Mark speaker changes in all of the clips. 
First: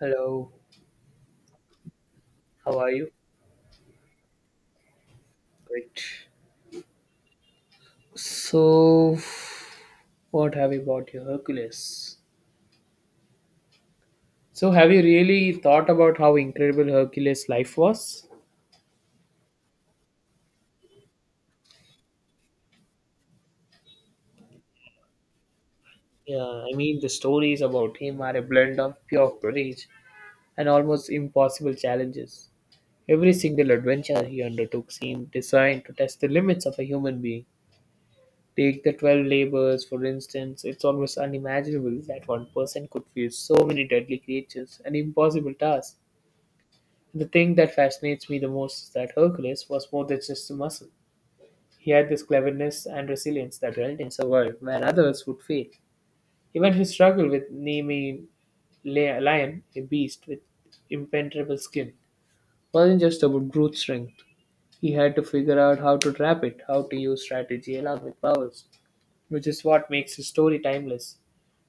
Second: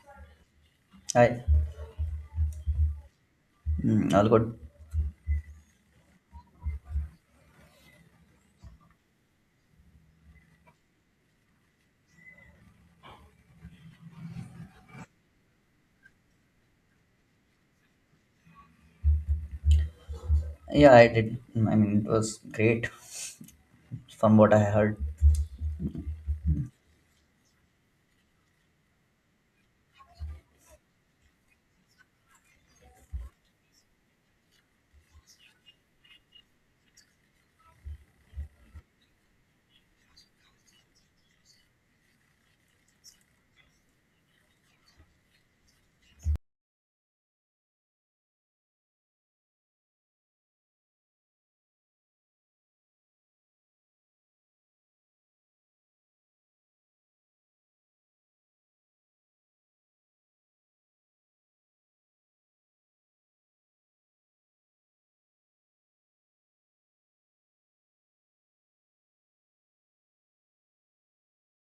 Speaker 1: Hello,
Speaker 2: I,
Speaker 1: how are you?
Speaker 2: All good.
Speaker 1: Great. So, what have you about your Hercules? So, have you really thought about how incredible Hercules' life was?
Speaker 2: Yeah, I did. I mean, it was great from what I heard.
Speaker 1: Yeah, I mean, the stories about him are a blend of pure courage and almost impossible challenges. Every single adventure he undertook seemed designed to test the limits of a human being. Take the 12 labors, for instance, it's almost unimaginable that one person could face so many deadly creatures and impossible tasks. The thing that fascinates me the most is that Hercules was more than just a muscle. He had this cleverness and resilience that helped him survive where others would fail. Even his struggle with naming lion, a beast with impenetrable skin, wasn't just about brute strength. He had to figure out how to trap it, how to use strategy along with powers, which is what makes his story timeless.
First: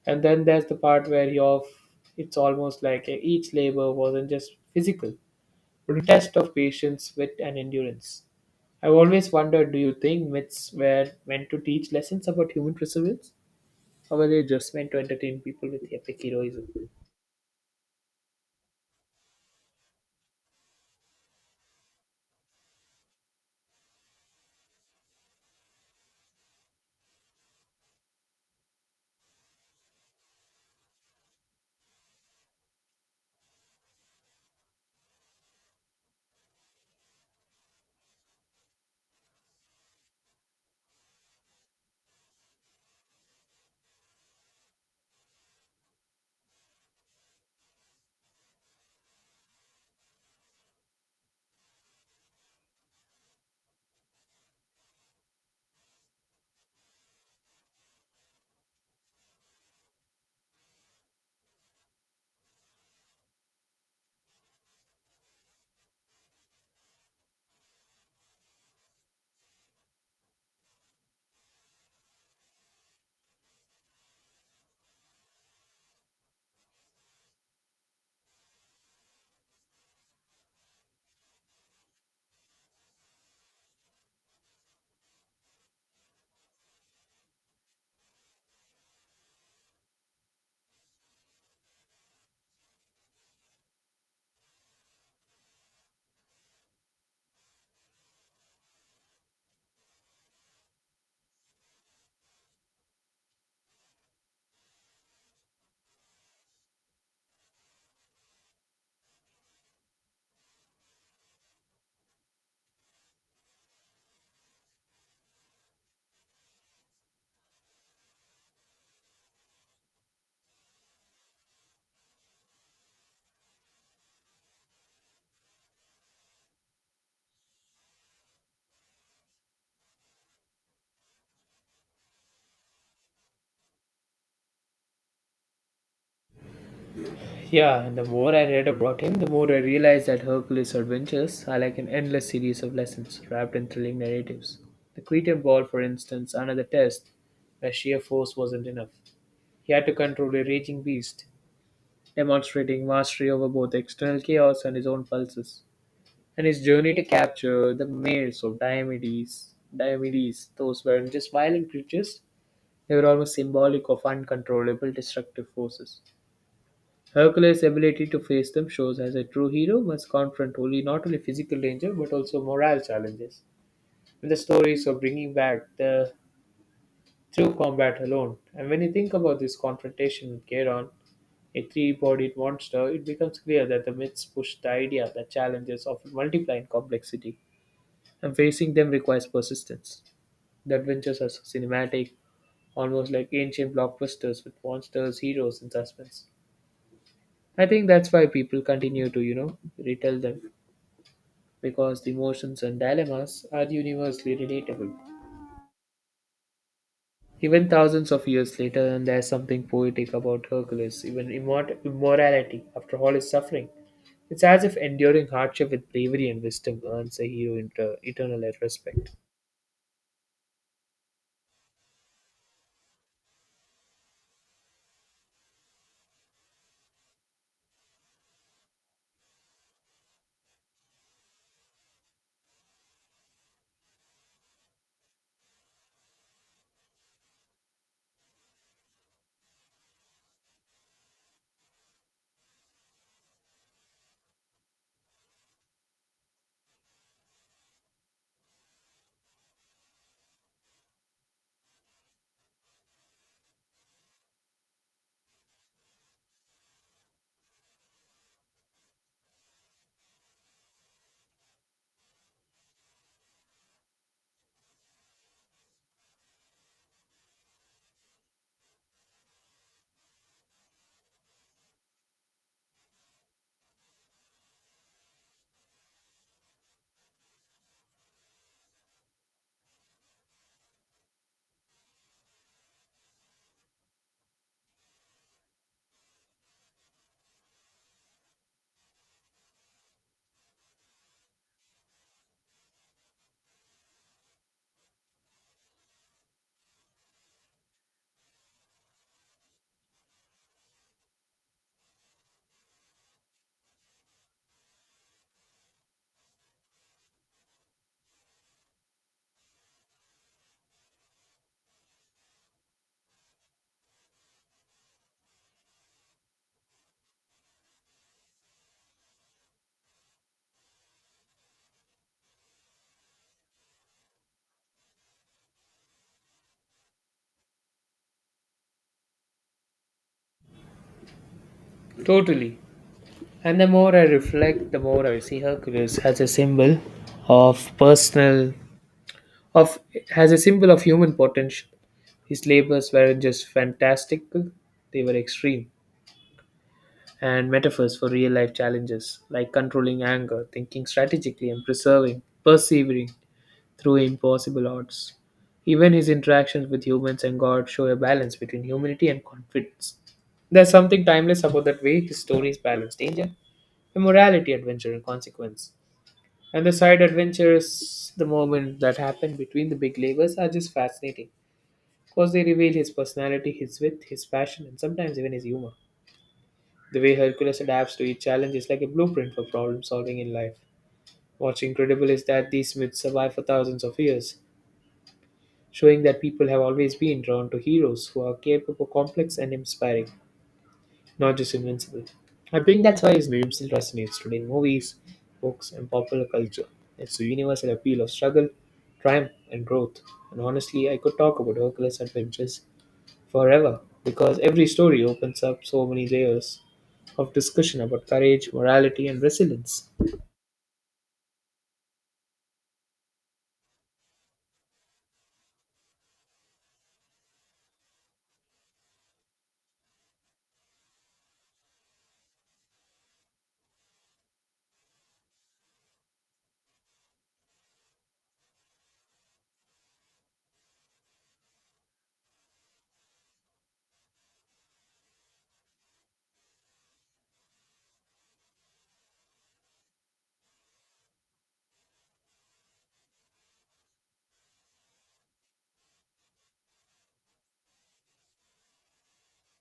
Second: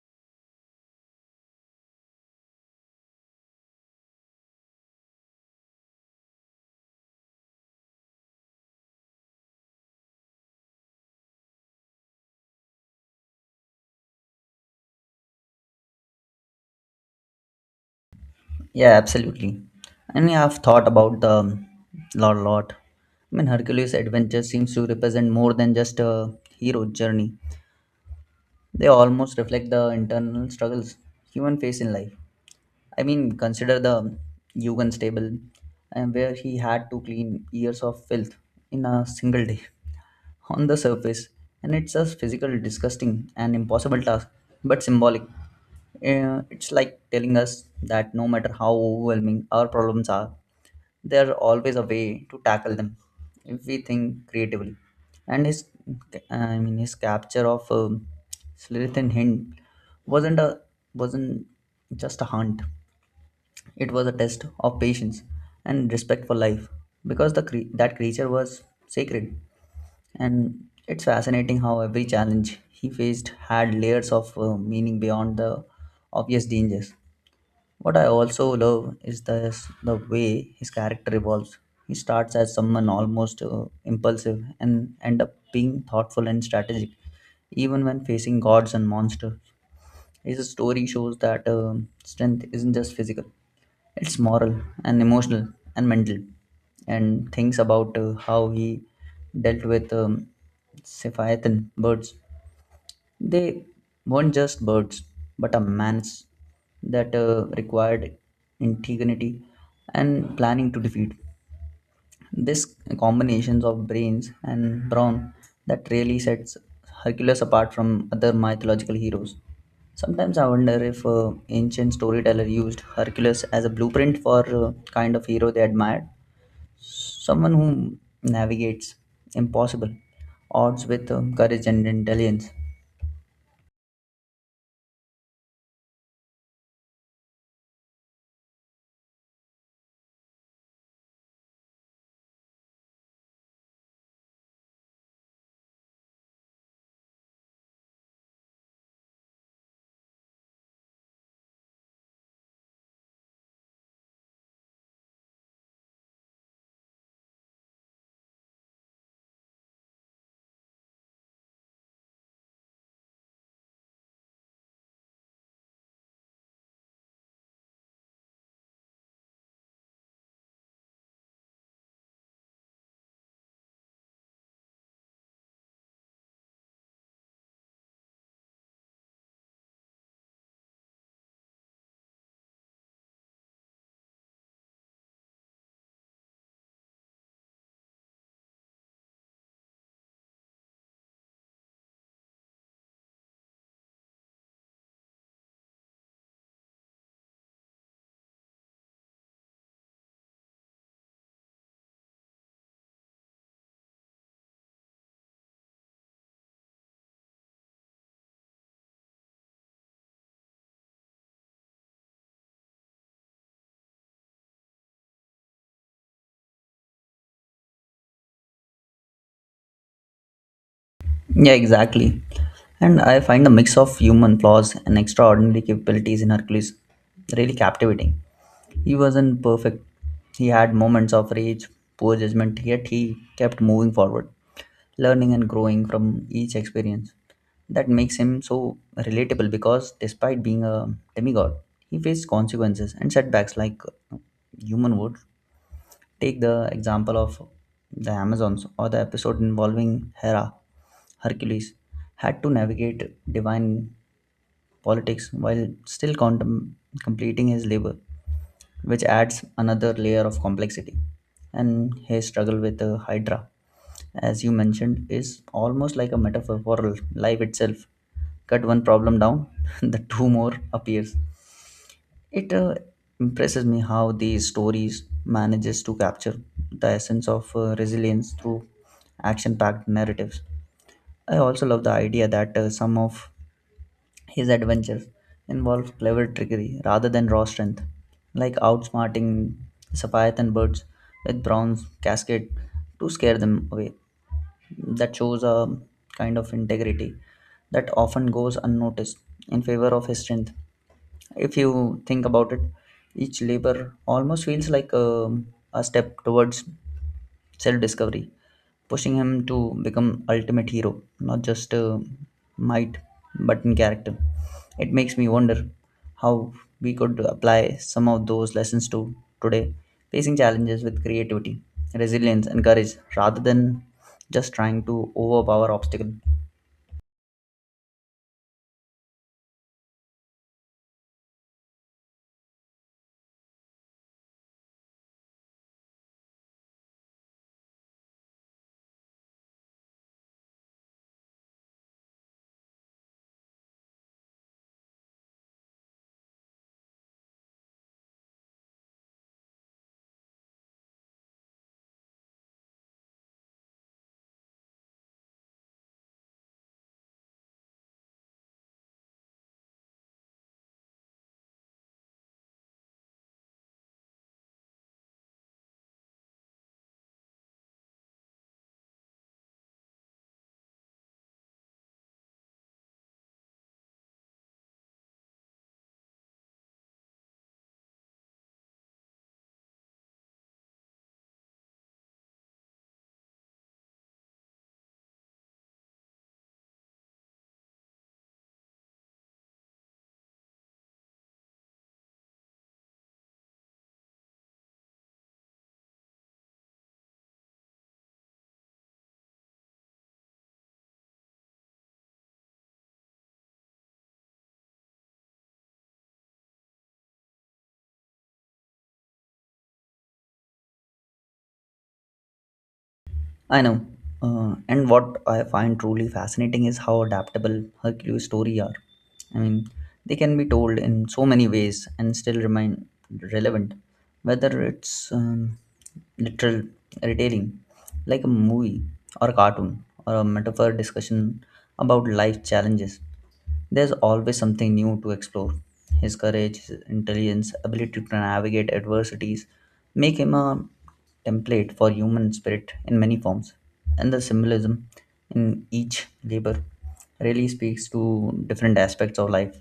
Speaker 1: And then there's the part where you off, it's almost like each labor wasn't just physical. What a test of patience, wit, and endurance. I've always wondered, do you think myths were meant to teach lessons about human perseverance? Or were they just meant to entertain people with epic heroism?
Speaker 2: Yeah, absolutely. And yeah, I've thought about the lot. I mean, Hercules' adventure seems to represent more than just a hero journey. They almost reflect the internal struggles human face in life. I mean, consider the Yugan stable, and where he had to clean years of filth in a single day. On the surface, and it's a physical, disgusting, and impossible task, but symbolic. It's like telling us that no matter how overwhelming our problems are, there's always a way to tackle them if we think creatively. And his, I mean, his capture of Slithin Hind wasn't a wasn't just a hunt. It was a test of patience and respect for life, because that creature was sacred, and it's fascinating how every challenge he faced had layers of meaning beyond the obvious dangers. What I also love is the way his character evolves. He starts as someone almost impulsive and end up being thoughtful and strategic, even when facing gods and monsters. His story shows that strength isn't just physical; it's moral and emotional and mental and things about how he dealt with Sephiathan birds. They weren't just birds, but a man's that required integrity and planning to defeat. This combinations of brains and brawn that really sets Hercules apart from other mythological heroes. Sometimes I wonder if ancient storyteller used Hercules as a blueprint for kind of hero they admired, someone who navigates impossible odds with courage and intelligence.
Speaker 1: Yeah, and the more I read about him, the more I realized that Hercules' adventures are like an endless series of lessons wrapped in thrilling narratives. The Cretan ball, for instance, another test where sheer force wasn't enough. He had to control a raging beast, demonstrating mastery over both external chaos and his own pulses. And his journey to capture the males of Diomedes. Diomedes, those weren't just violent creatures, they were almost symbolic of uncontrollable destructive forces. Hercules' ability to face them shows as a true hero must confront only not only physical danger but also moral challenges. And the stories of bringing back the through combat alone. And when you think about this confrontation with Charon, a three-bodied monster, it becomes clear that the myths push the idea that challenges often multiply in complexity, and facing them requires persistence. The adventures are so cinematic, almost like ancient blockbusters with monsters, heroes, and suspense. I think that's why people continue to, you know, retell them, because the emotions and dilemmas are universally relatable, even thousands of years later. And there's something poetic about Hercules, even immorality after all his suffering. It's as if enduring hardship with bravery and wisdom earns a hero eternal respect.
Speaker 2: Yeah, exactly. And I find the mix of human flaws and extraordinary capabilities in Hercules really captivating. He wasn't perfect. He had moments of rage, poor judgment, yet he kept moving forward, learning and growing from each experience. That makes him so relatable because despite being a demigod, he faced consequences and setbacks like uh, human would. Take the example of the Amazons or the episode involving Hera. Hercules had to navigate divine politics while still completing his labor, which adds another layer of complexity. And his struggle with the Hydra, as you mentioned, is almost like a metaphor for life itself. Cut one problem down, the two more appears. It impresses me how these stories manages to capture the essence of resilience through action-packed narratives. I also love the idea that some of his adventures involved clever trickery rather than raw strength, like outsmarting Leviathan birds with bronze casket to scare them away. That shows a kind of integrity that often goes unnoticed in favor of his strength. If you think about it, each labor almost feels like a step towards self discovery, pushing him to become ultimate hero, not just might, but in character. It makes me wonder how we could apply some of those lessons to today, facing challenges with creativity, resilience, and courage, rather than just trying to overpower obstacle.
Speaker 1: Totally. And the more I reflect, the more I see Hercules of personal, of as a symbol of human potential. His labors weren't just fantastical; they were extreme and metaphors for real life challenges like controlling anger, thinking strategically, and persevering through impossible odds. Even his interactions with humans and God show a balance between humanity and confidence. There's something timeless about that way his stories balance danger, immorality, adventure, and consequence. And the side adventures, the moment that happen between the big labors, are just fascinating because they reveal his personality, his wit, his passion, and sometimes even his humor. The way Hercules adapts to each challenge is like a blueprint for problem solving in life. What's incredible is that these myths survive for thousands of years, showing that people have always been drawn to heroes who are capable, complex, and inspiring, not just invincible. I think that's why his name still resonates today in movies, books, and popular culture. It's the universal appeal of struggle, triumph, and growth. And honestly, I could talk about Hercules' adventures forever, because every story opens up so many layers of discussion about courage, morality, and resilience.
Speaker 2: I know. And what I find truly fascinating is how adaptable Hercules' story are. I mean, they can be told in so many ways and still remain relevant, whether it's literal retelling, like a movie or a cartoon, or a metaphor discussion about life challenges. There's always something new to explore. His courage, his intelligence, ability to navigate adversities make him a template for human spirit in many forms. And the symbolism in each labor really speaks to different aspects of life.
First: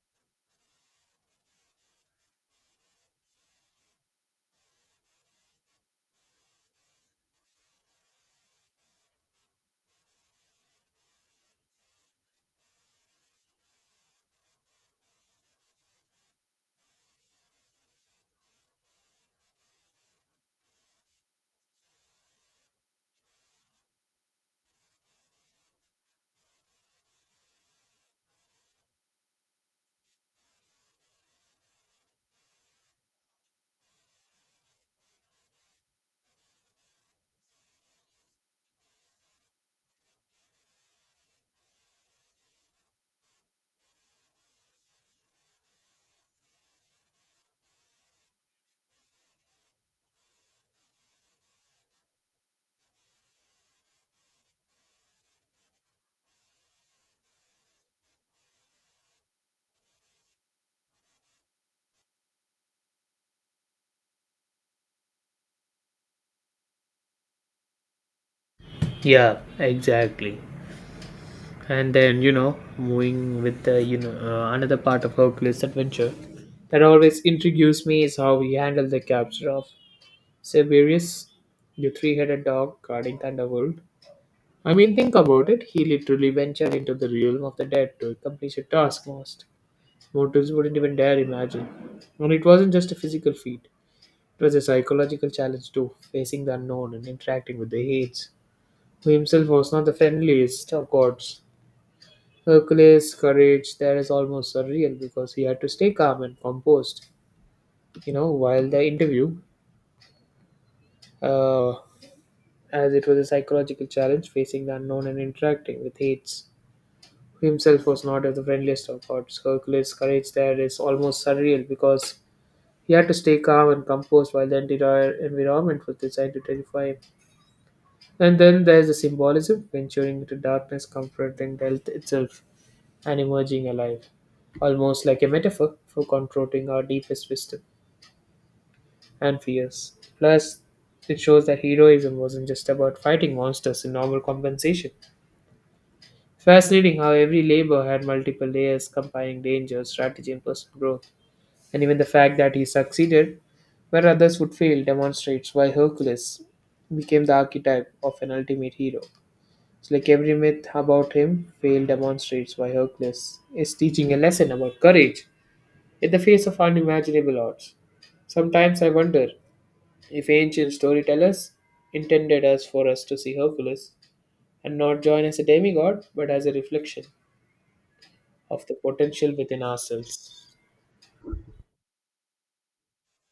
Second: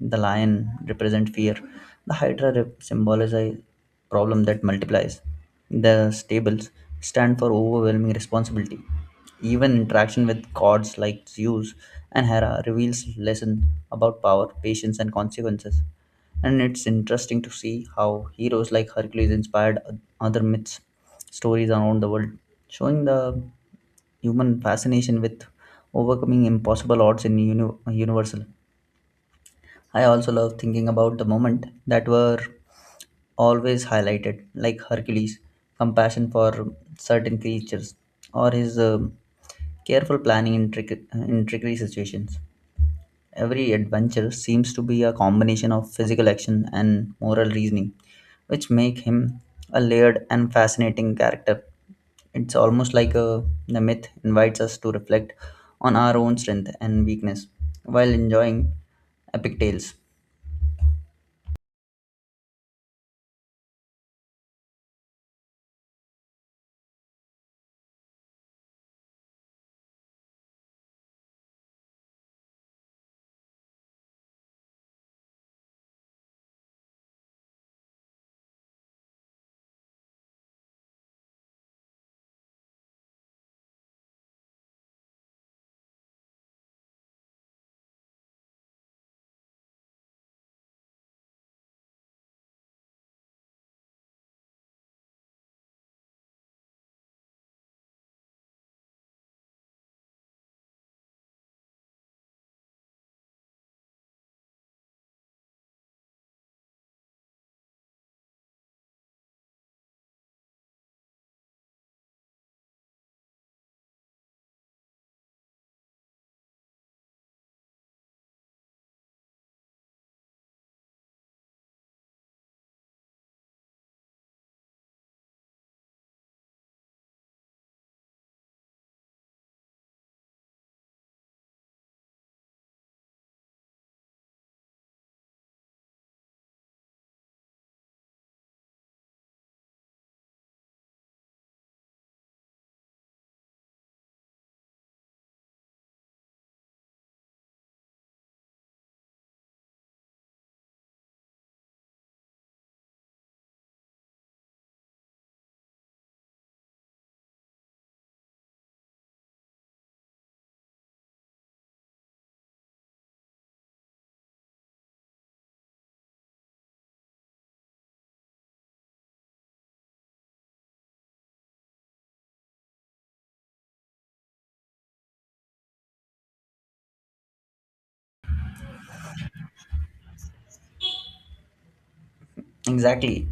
Speaker 2: The lion represents fear, the symbolizes problem that multiplies. The stables stand for overwhelming responsibility, even interaction with gods like Zeus and Hera reveals lessons about power, patience, and consequences. And it's interesting to see how heroes like Hercules inspired other myths, stories around the world, showing the human fascination with overcoming impossible odds in universal. I also love thinking about the moment that were always highlighted, like Hercules' compassion for certain creatures or his careful planning in tricky situations. Every adventure seems to be a combination of physical action and moral reasoning, which make him a layered and fascinating character. It's almost like the myth invites us to reflect on our own strength and weakness while enjoying epic tales.
Speaker 1: Yeah, exactly. And then moving with the another part of Hercules' adventure that always intrigues me is how he handled the capture of Siberius, the three headed dog guarding Thunderbolt. I mean, think about it. He literally ventured into the realm of the dead to accomplish a task most mortals wouldn't even dare imagine. And it wasn't just a physical feat, it was a psychological challenge too, facing the unknown and interacting with the Hades, who himself was not the friendliest of gods. Hercules' courage there is almost surreal because he had to stay calm and composed. You know, while the interview, uh, as it was a psychological challenge facing the unknown and interacting with Hades. Who himself was not of the friendliest of gods. Hercules' courage there is almost surreal because he had to stay calm and composed while the entire environment was designed to terrify him. And then there's the symbolism, venturing into darkness, confronting death itself, and emerging alive, almost like a metaphor for confronting our deepest wisdom and fears. Plus, it shows that heroism wasn't just about fighting monsters in normal compensation. Fascinating how every labor had multiple layers combining danger, strategy, and personal growth. And even the fact that he succeeded where others would fail demonstrates why Hercules became the archetype of an ultimate hero. It's like every myth about him failed demonstrates why Hercules is teaching a lesson about courage in the face of unimaginable odds. Sometimes I wonder if ancient storytellers intended us for us to see Hercules and not join as a demigod but as a reflection of the potential within ourselves.
Speaker 2: Exactly.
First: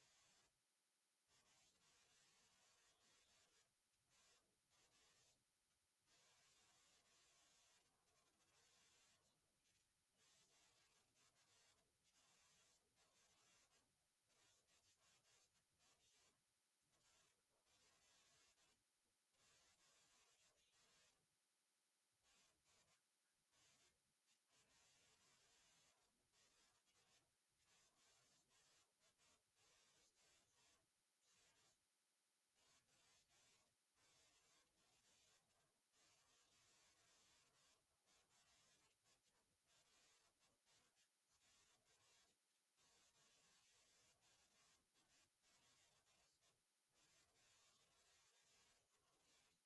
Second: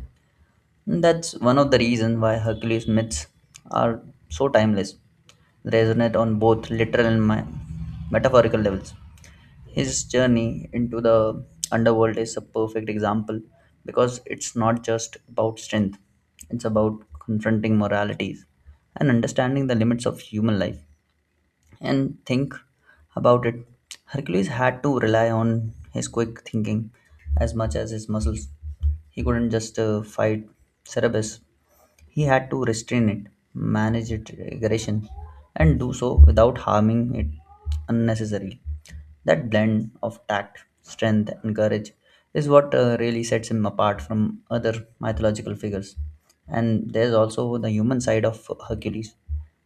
Speaker 2: That's one of the reasons why Hercules myths are so timeless. They resonate on both literal and metaphorical levels. His journey into the underworld is a perfect example because it's not just about strength, it's about confronting moralities and understanding the limits of human life. And think about it, Hercules had to rely on his quick thinking as much as his muscles. He couldn't just fight Cerberus, he had to restrain it, manage its aggression, and do so without harming it unnecessarily. That blend of tact, strength, and courage is what really sets him apart from other mythological figures. And there's also the human side of Hercules,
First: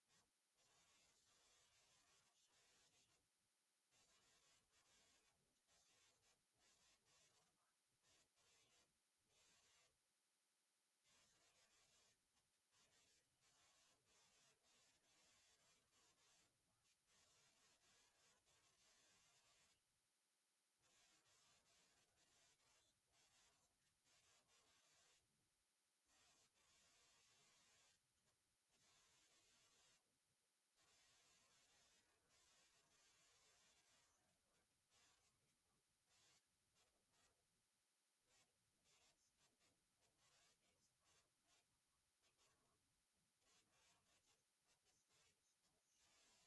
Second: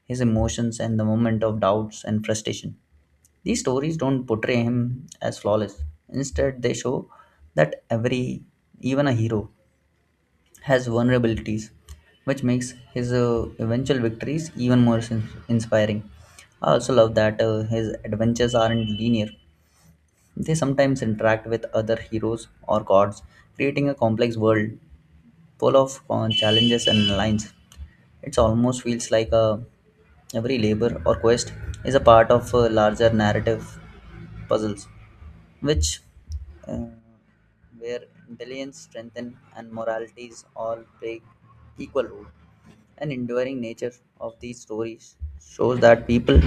Speaker 2: his emotions and the moment of doubts and frustration. These stories don't portray him as flawless. Instead, they show that every, even a hero, has vulnerabilities, which makes his eventual victories even more inspiring. I also love that his adventures aren't linear. They sometimes interact with other heroes or gods, creating a complex world full of challenges and lines. It almost feels like every labor or quest is a part of a larger narrative puzzles which uh, where intelligence, strength, and moralities all play equal role. An enduring nature of these stories shows that people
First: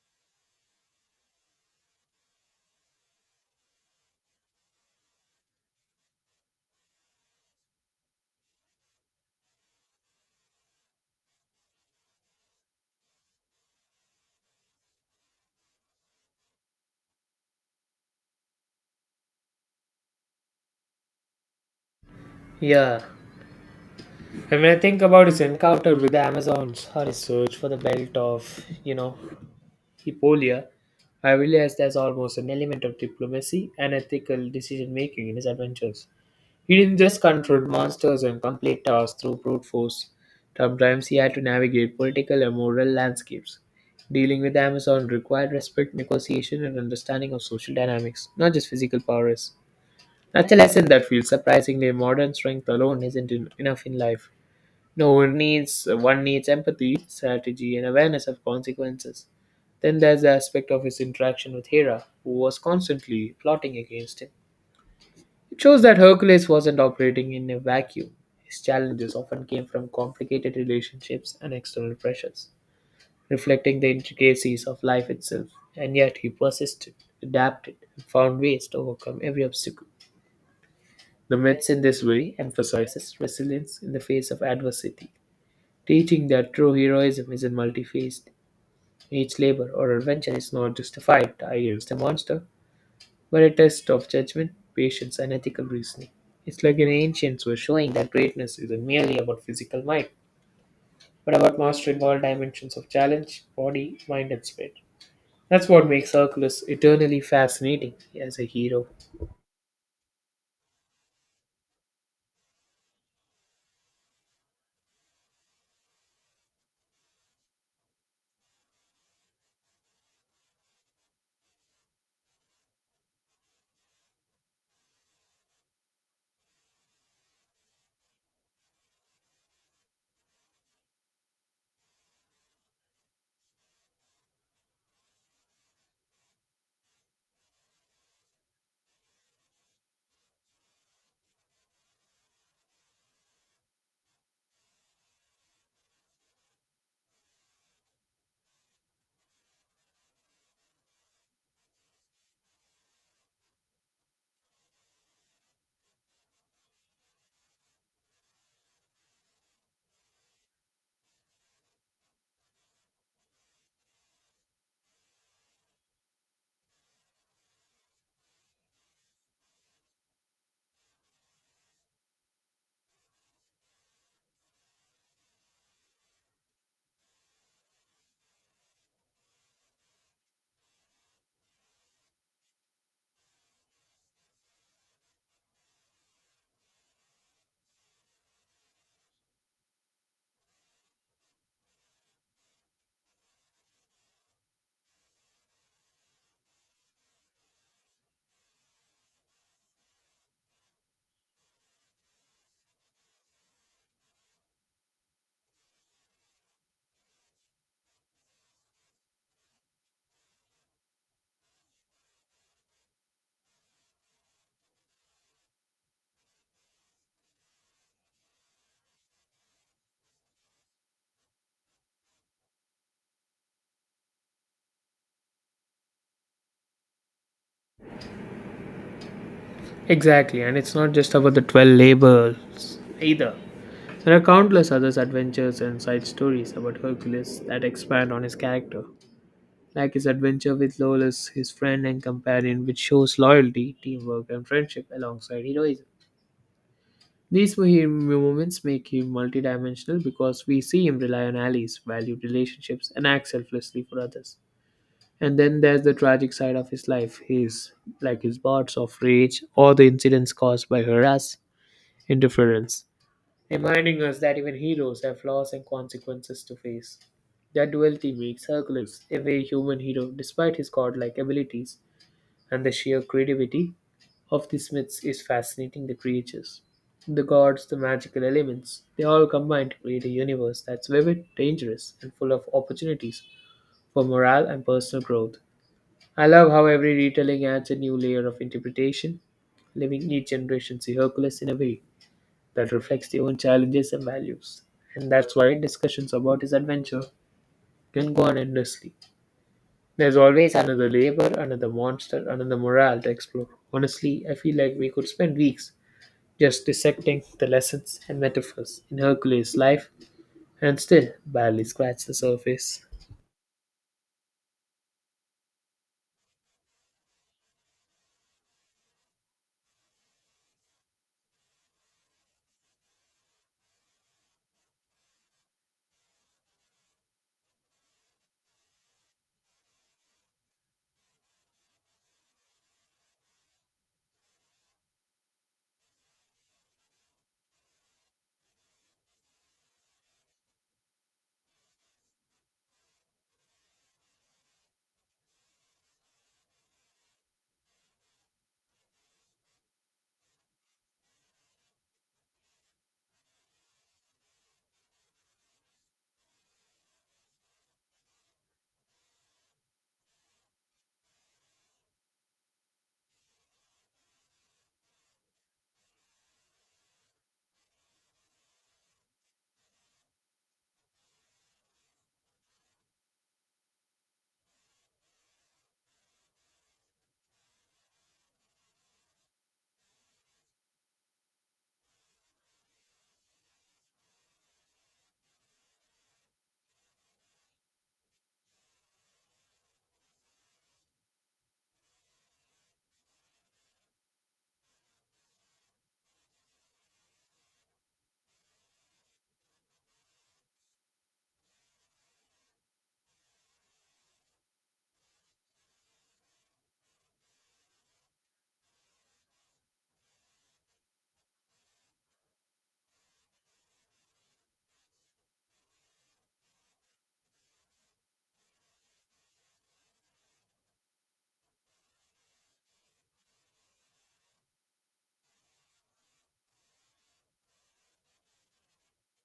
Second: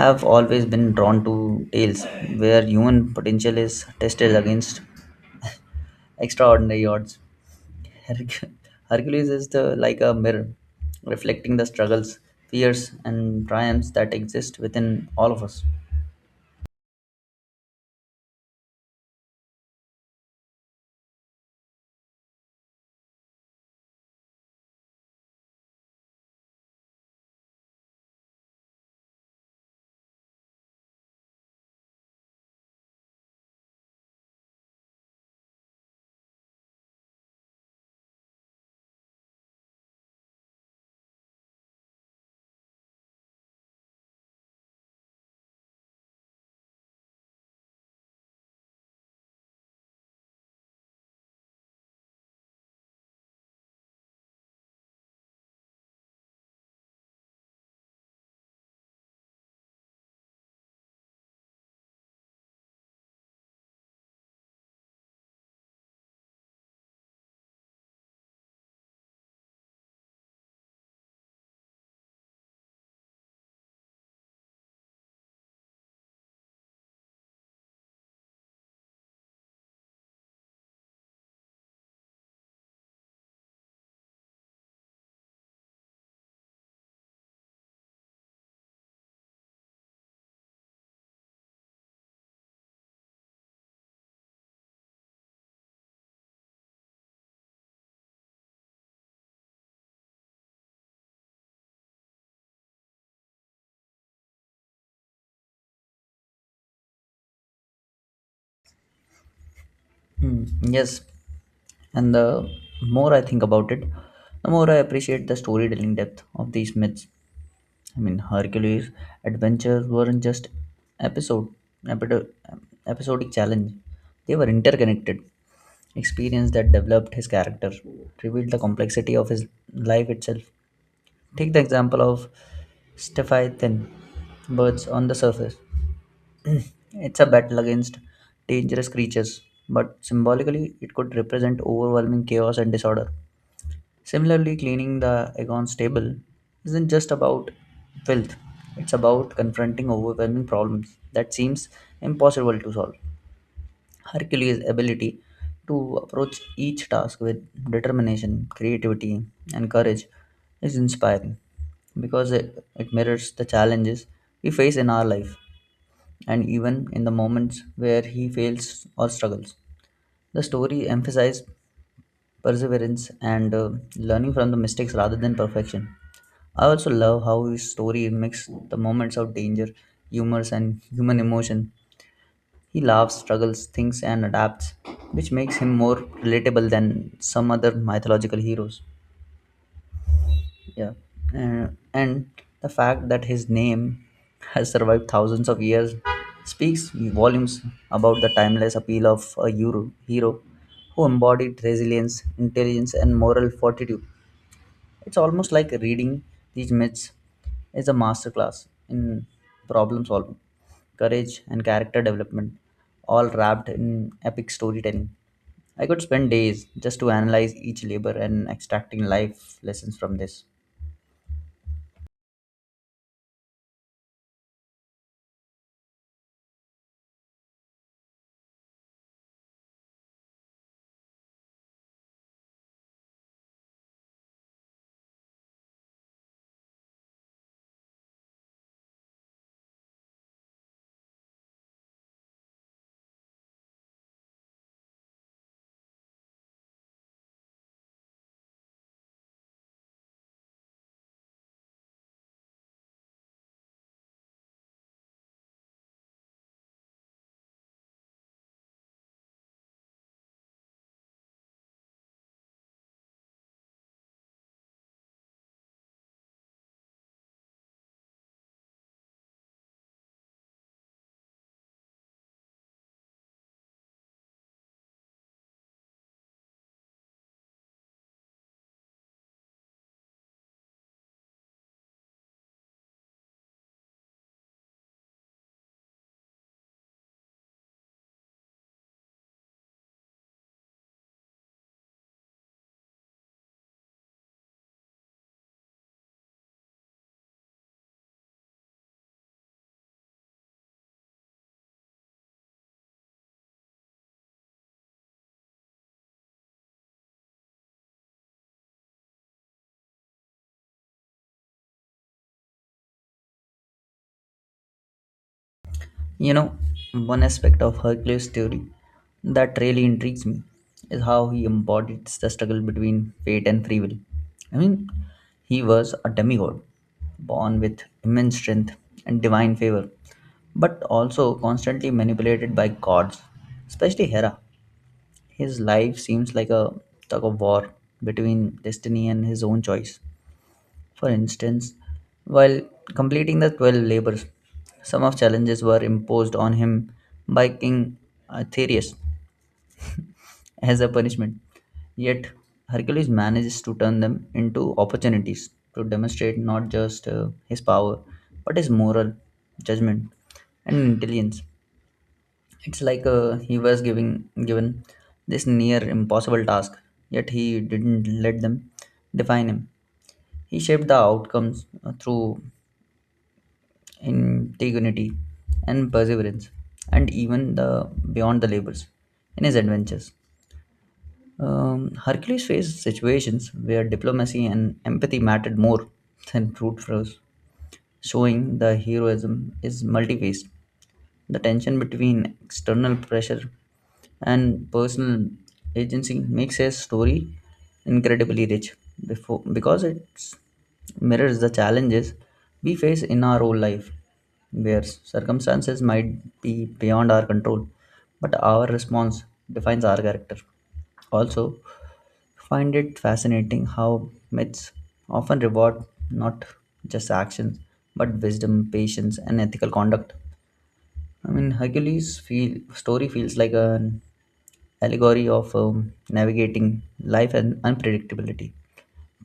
Speaker 2: have always been drawn to tales where human potential is tested against extraordinary odds. Herc- Hercules is the like a mirror, reflecting the struggles, fears, and triumphs that exist within all of us.
Speaker 1: Yeah. And when I think about his encounter with the Amazons or his search for the belt of, you know, Hippolya, I realized there's almost an element of diplomacy and ethical decision making in his adventures. He didn't just control monsters and complete tasks through brute force. Sometimes he had to navigate political and moral landscapes. Dealing with the Amazon required respect, negotiation, and understanding of social dynamics, not just physical powers. That's a lesson that feels surprisingly modern. Strength alone isn't en- enough in life. No, one needs empathy, strategy, and awareness of consequences. Then there's the aspect of his interaction with Hera, who was constantly plotting against him. It shows that Hercules wasn't operating in a vacuum. His challenges often came from complicated relationships and external pressures, reflecting the intricacies of life itself. And yet he persisted, adapted, and found ways to overcome every obstacle. The myths in this way emphasizes resilience in the face of adversity, teaching that true heroism isn't multifaceted. Each labor or adventure is not just a fight against a monster, but a test of judgment, patience, and ethical reasoning. It's like an ancients were showing that greatness isn't merely about physical might, but about mastering all dimensions of challenge, body, mind, and spirit. That's what makes Hercules eternally fascinating as a hero.
Speaker 2: Yes, and the more I think about it, the more I appreciate the storytelling depth of these myths. I mean, Hercules' adventures weren't just episode, epido- episodic challenge; they were interconnected. Experience that developed his character, revealed the complexity of his life itself. Take the example of Stephathan, birds on the surface. It's a battle against dangerous creatures, but symbolically, it could represent overwhelming chaos and disorder. Similarly, cleaning the Aegon's table isn't just about filth, it's about confronting overwhelming problems that seems impossible to solve. Hercules' ability to approach each task with determination, creativity, and courage is inspiring because it mirrors the challenges we face in our life, and even in the moments where he fails or struggles. The story emphasizes perseverance and learning from the mistakes rather than perfection. I also love how his story mixes the moments of danger, humor, and human emotion. He laughs, struggles, thinks, and adapts, which makes him more relatable than some other mythological heroes. Yeah, and the fact that his name has survived thousands of years speaks volumes about the timeless appeal of a hero who embodied resilience, intelligence, and moral fortitude. It's almost like reading these myths is a masterclass in problem solving, courage, and character development, all wrapped in epic storytelling. I could spend days just to analyze each labor and extracting life lessons from this.
Speaker 1: Exactly, and it's not just about the 12 labors either. There are countless other adventures and side stories about Hercules that expand on his character, like his adventure with Lawless, his friend and companion, which shows loyalty, teamwork, and friendship alongside heroism. These moments make him multidimensional because we see him rely on allies, value relationships, and act selflessly for others. And then there's the tragic side of his life, his like his bouts of rage or the incidents caused by harass interference, reminding us that even heroes have flaws and consequences to face. That duality makes Hercules a very human hero despite his godlike abilities, and the sheer creativity of these myths is fascinating, the creatures. The gods, the magical elements, they all combine to create a universe that's vivid, dangerous, and full of opportunities for morale and personal growth. I love how every retelling adds a new layer of interpretation, leaving each generation see Hercules in a way that reflects their own challenges and values. And that's why discussions about his adventure can go on endlessly. There's always another labor, another monster, another morale to explore. Honestly, I feel like we could spend weeks just dissecting the lessons and metaphors in Hercules' life and still barely scratch the surface.
Speaker 2: You know, one aspect of Hercules' theory that really intrigues me is how he embodies the struggle between fate and free will. I mean, he was a demigod, born with immense strength and divine favor, but also constantly manipulated by gods, especially Hera. His life seems like a tug of war between destiny and his own choice. For instance, while completing the 12 labors, some of challenges were imposed on him by King Aetherius as a punishment. Yet, Hercules manages to turn them into opportunities to demonstrate not just his power, but his moral judgment and intelligence. It's like he was given this near impossible task, yet he didn't let them define him. He shaped the outcomes through integrity, and perseverance, and even the beyond the labels in his adventures. Hercules faced situations where diplomacy and empathy mattered more than brute force, showing the heroism is multi-faced. The tension between external pressure and personal agency makes a story incredibly rich before, because it mirrors the challenges we face in our own life, where circumstances might be beyond our control, but our response defines our character. Also, find it fascinating how myths often reward not just actions but wisdom, patience, and ethical conduct. I mean, Hercules' story feels like an allegory of navigating life and unpredictability,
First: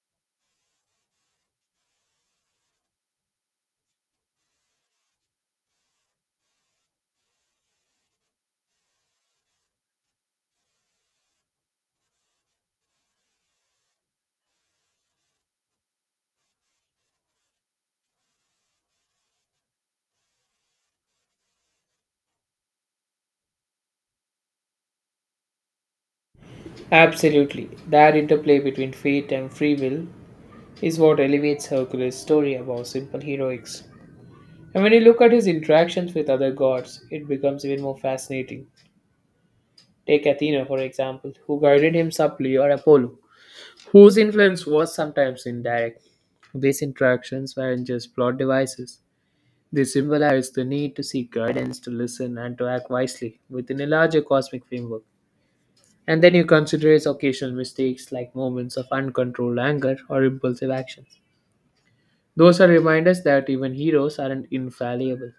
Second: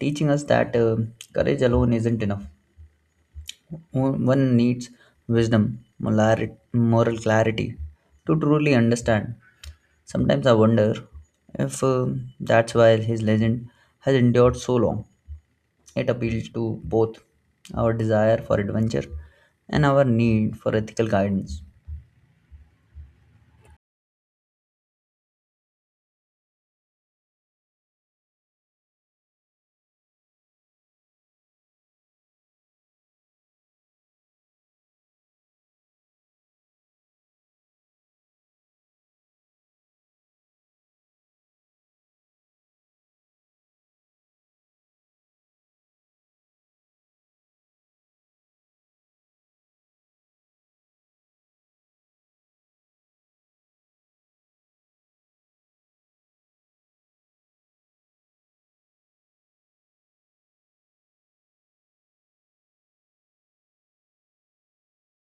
Speaker 2: teaching us that courage alone isn't enough. One one needs wisdom, moral clarity to truly understand. Sometimes I wonder if that's why his legend has endured so long. It appeals to both our desire for adventure and our need for ethical guidance.
Speaker 1: Absolutely, that interplay between fate and free will is what elevates Hercules' story above simple heroics. And when you look at his interactions with other gods, it becomes even more fascinating. Take Athena, for example, who guided him subtly, or Apollo, whose influence was sometimes indirect. These interactions weren't just plot devices. They symbolized the need to seek guidance, to listen, and to act wisely within a larger cosmic framework. And then you consider his occasional mistakes, like moments of uncontrolled anger or impulsive actions. Those are reminders that even heroes aren't infallible,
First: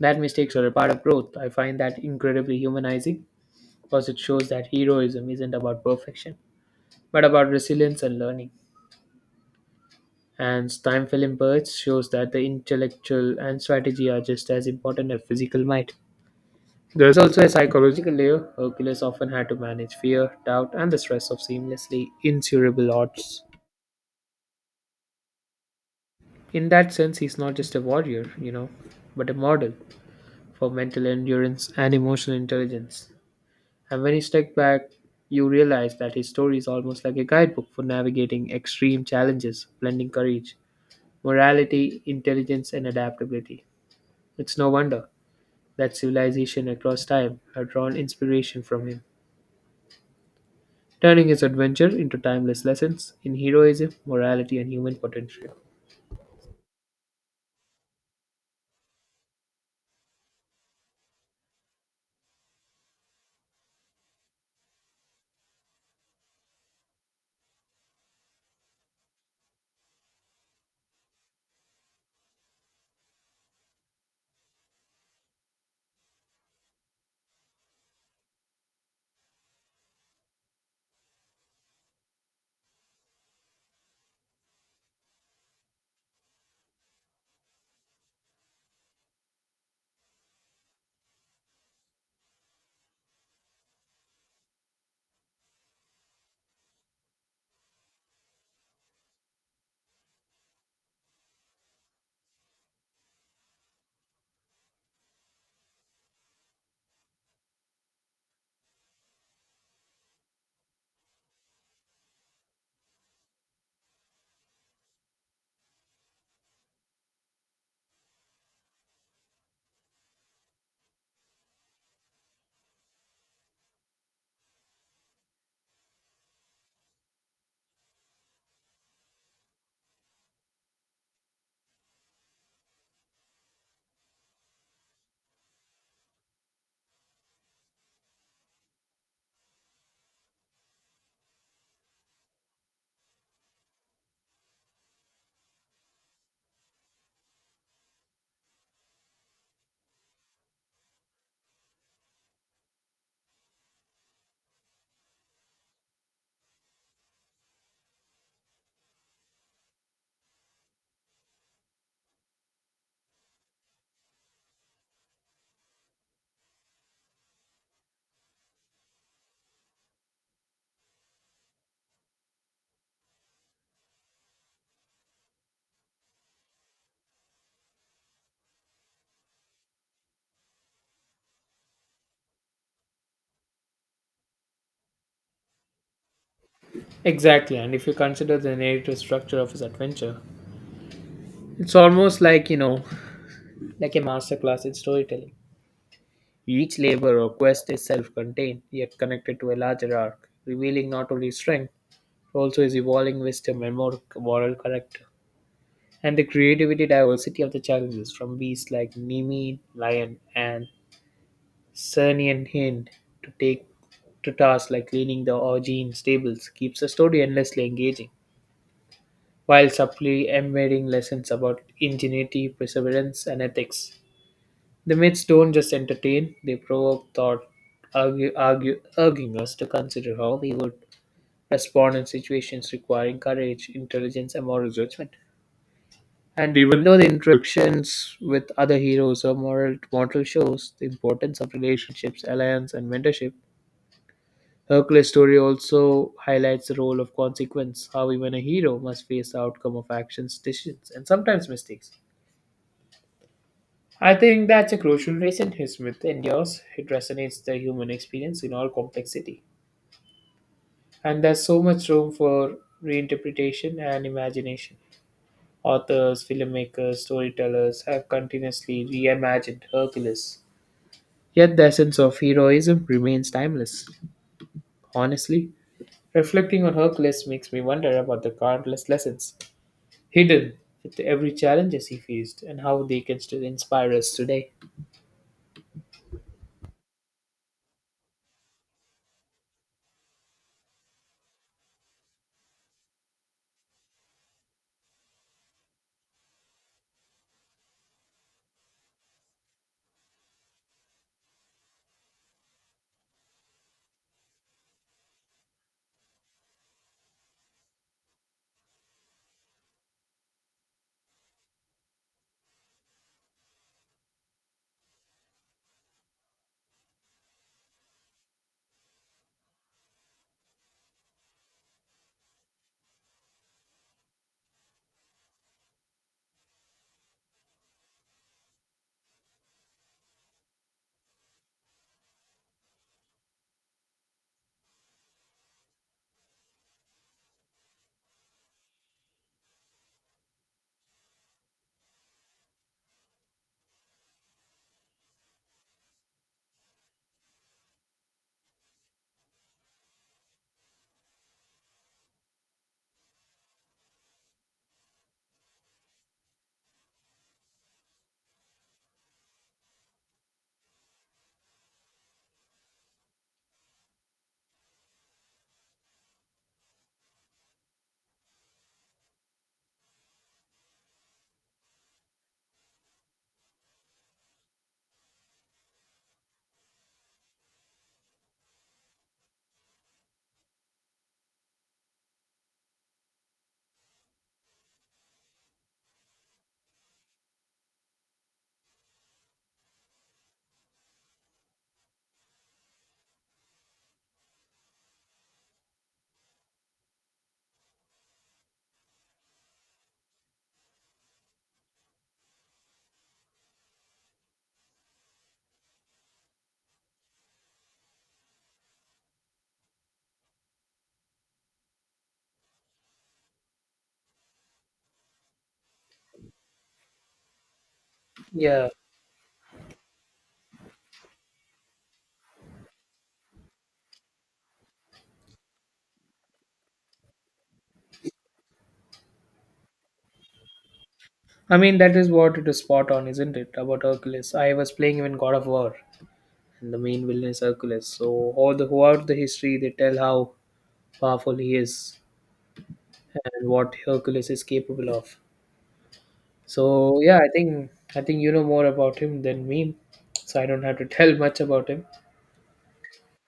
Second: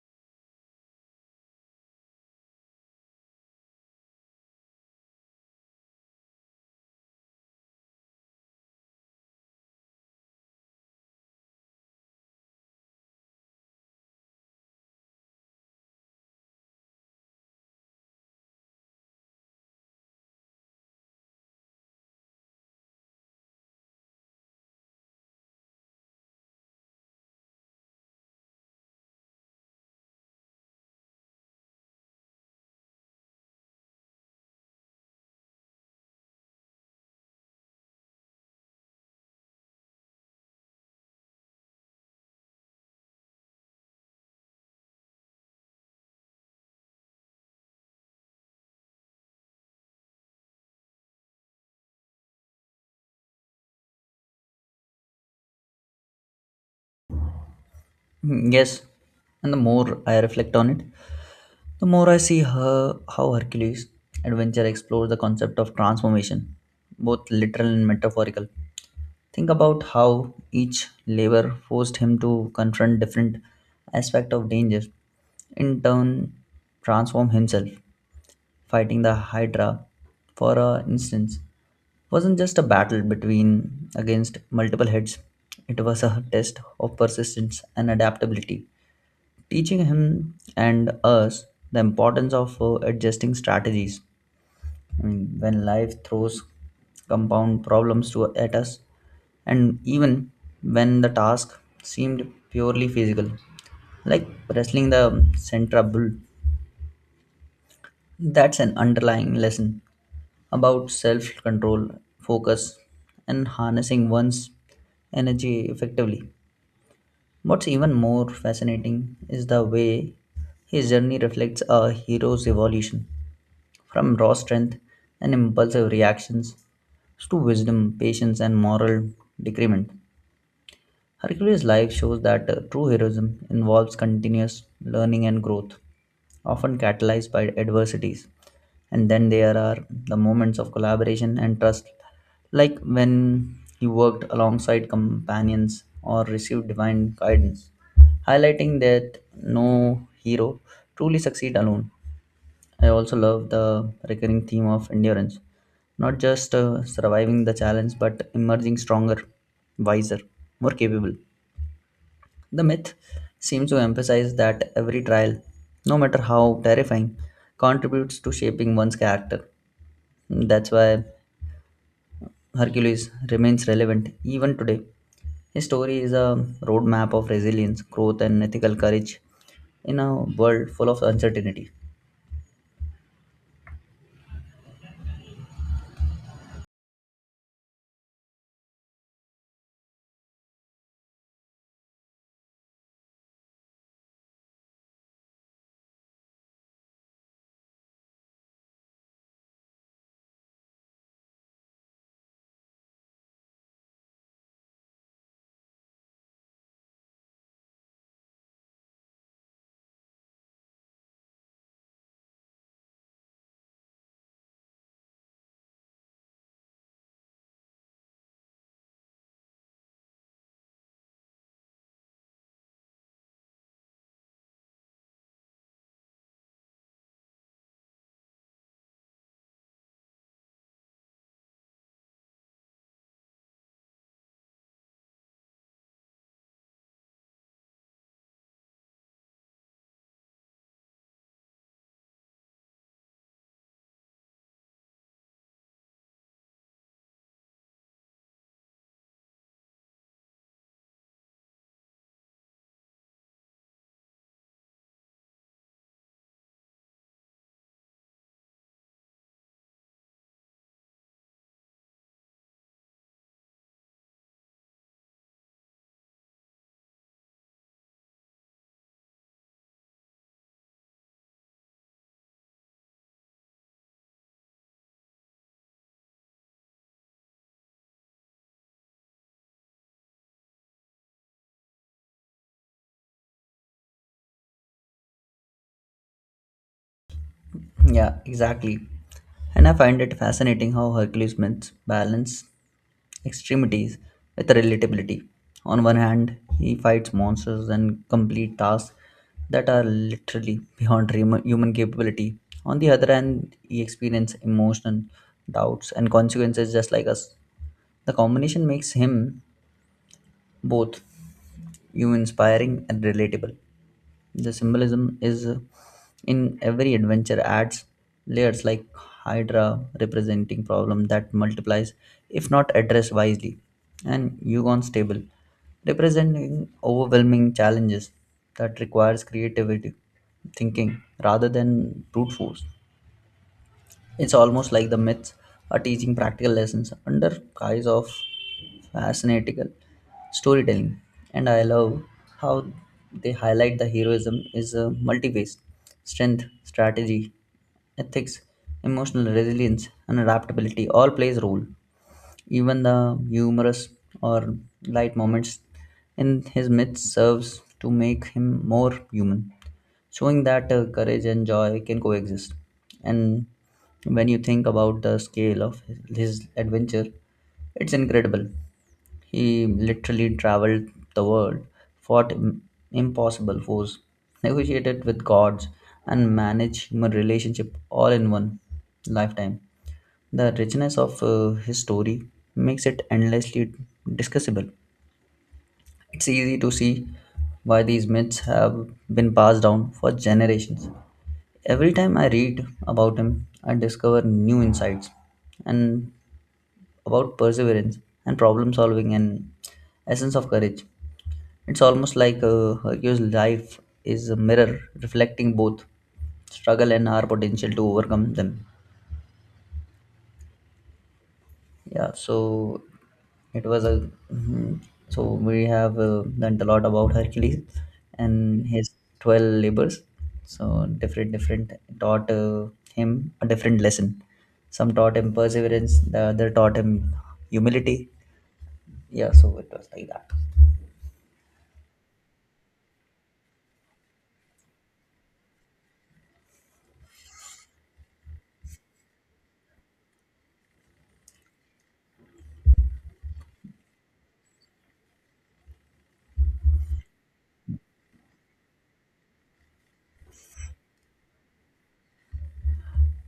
Speaker 1: that mistakes are a part of growth. I find that incredibly humanizing because it shows that heroism isn't about perfection, but about resilience and learning. And time film birds shows that the intellectual and strategy are just as important as physical might. There is also a psychological layer. Hercules often had to manage fear, doubt, and the stress of seamlessly insurmountable odds. In that sense, he's not just a warrior, you know, but a model for mental endurance and emotional intelligence. And when you step back, you realize that his story is almost like a guidebook for navigating extreme challenges, blending courage, morality, intelligence, and adaptability. It's no wonder that civilization across time have drawn inspiration from him, turning his adventure into timeless lessons in heroism, morality, and human potential.
Speaker 2: Yes, and the more I reflect on it, the more I how Hercules' adventure explores the concept of transformation, both literal and metaphorical. Think about how each labor forced him to confront different aspects of danger, in turn, transform himself. Fighting the Hydra, for a instance, wasn't just a battle between against multiple heads. It was a test of persistence and adaptability teaching him and us the importance of adjusting strategies. I mean, when life throws compound problems to, at us, and even when the task seemed purely physical, like wrestling the central bull, that's an underlying lesson about self control, focus, and harnessing one's energy effectively. What's even more fascinating is the way his journey reflects a hero's evolution from raw strength and impulsive reactions to wisdom, patience, and moral decrement. Hercules' life shows that true heroism involves continuous learning and growth, often catalyzed by adversities. And then there are the moments of collaboration and trust like when he worked alongside companions or received divine guidance, highlighting that no hero truly succeed alone. I also love the recurring theme of endurance, not just surviving the challenge but emerging stronger, wiser, more capable. The myth seems to emphasize that every trial, no matter how terrifying, contributes to shaping one's character. That's why Hercules remains relevant even today. His story is a roadmap of resilience, growth, and ethical courage in a world full of uncertainty.
Speaker 1: Exactly, and if you consider the narrative structure of his adventure, it's almost like, you know, like a masterclass in storytelling. Each labor or quest is self contained, yet connected to a larger arc, revealing not only his strength, but also his evolving wisdom and more moral character. And the creativity diversity of the challenges, from beasts like Nemi lion and Cernian hind to take to tasks like cleaning the Augean stables, keeps the story endlessly engaging, while subtly embedding lessons about ingenuity, perseverance, and ethics. The myths don't just entertain, they provoke thought, urging us to consider how we would respond in situations requiring courage, intelligence, and moral judgment. And even though the interactions with other heroes or moral mortal shows the importance of relationships, alliance, and mentorship, Hercules' story also highlights the role of consequence, how even a hero must face the outcome of actions, decisions, and sometimes mistakes. I think that's a crucial reason his myth endures. It resonates the human experience in all complexity. And there's so much room for reinterpretation and imagination. Authors, filmmakers, storytellers have continuously reimagined Hercules. Yet the essence of heroism remains timeless. Honestly, reflecting on Hercules makes me wonder about the countless lessons hidden with every challenges he faced and how they can still inspire us today.
Speaker 2: Yeah, exactly. And I find it fascinating how Hercules Smith balance extremities with relatability. On one hand, he fights monsters and complete tasks that are literally beyond human capability. On the other hand, he experiences emotion, doubts and consequences just like us. The combination makes him both you inspiring and relatable. The symbolism is in every adventure adds layers like Hydra representing problem that multiplies if not addressed wisely, and Yugon stable representing overwhelming challenges that requires creativity thinking rather than brute force. It's almost like the myths are teaching practical lessons under guise of fascinating storytelling. And I love how they highlight the heroism is a multi-faced strength, strategy, ethics, emotional resilience, and adaptability all plays a role. Even the humorous or light moments in his myths serves to make him more human showing that courage and joy can coexist. And when you think about the scale of his adventure, it's incredible. He literally traveled the world, fought impossible foes, negotiated with gods, and managed human relationship all in one lifetime. The richness of his story makes it endlessly discussable. It's easy to see why these myths have been passed down for generations. Every time I read about him, I discover new insights and about perseverance and problem solving and essence of courage. It's almost like Hercules' life is a mirror reflecting both struggle and our potential to overcome them. Yeah, so it was a mhm. So we have learned a lot about Hercules and
Speaker 1: Yeah.
Speaker 2: his 12 labors. So different taught him a different lesson. Some taught him perseverance, the other taught him humility. Yeah, so it was like that.
Speaker 1: I mean, that is what it is, spot on, isn't it? About Hercules. I was playing him in God of War, and the main villain is Hercules. So, all the, throughout the history, they tell how powerful he is and what Hercules is capable of. So yeah, I think you know more about him than me, so I don't have to tell much about him.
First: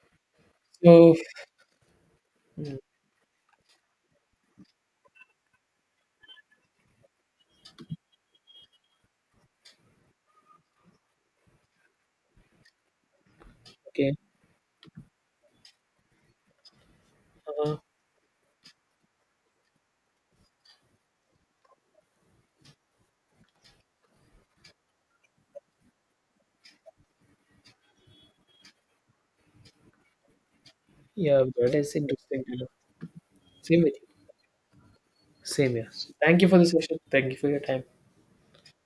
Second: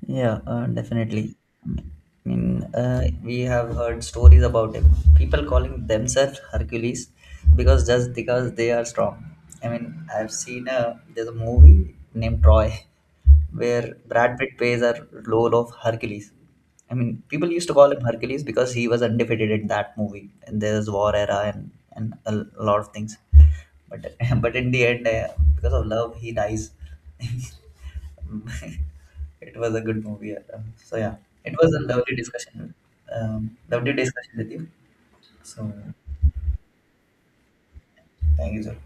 Speaker 2: Yeah,
Speaker 1: So
Speaker 2: definitely. I mean,
Speaker 1: mm,
Speaker 2: we have heard stories about it. People calling themselves Hercules because just because they are strong. I mean, I've seen a there's a movie named Troy where
Speaker 1: okay,
Speaker 2: Brad Pitt plays a role of Hercules. I mean, people used to
Speaker 1: uh,
Speaker 2: call him Hercules because he was undefeated in that movie, and there's war era and a lot of things. But but in the end, because of love, he dies. It was a good movie. So yeah,
Speaker 1: yeah,
Speaker 2: it was
Speaker 1: but
Speaker 2: a
Speaker 1: it's
Speaker 2: lovely
Speaker 1: interesting to know.
Speaker 2: discussion.
Speaker 1: Same
Speaker 2: Lovely
Speaker 1: with you.
Speaker 2: discussion with you. So
Speaker 1: Same here. Thank you for the session. Thank you for your time.
Speaker 2: thank you, sir.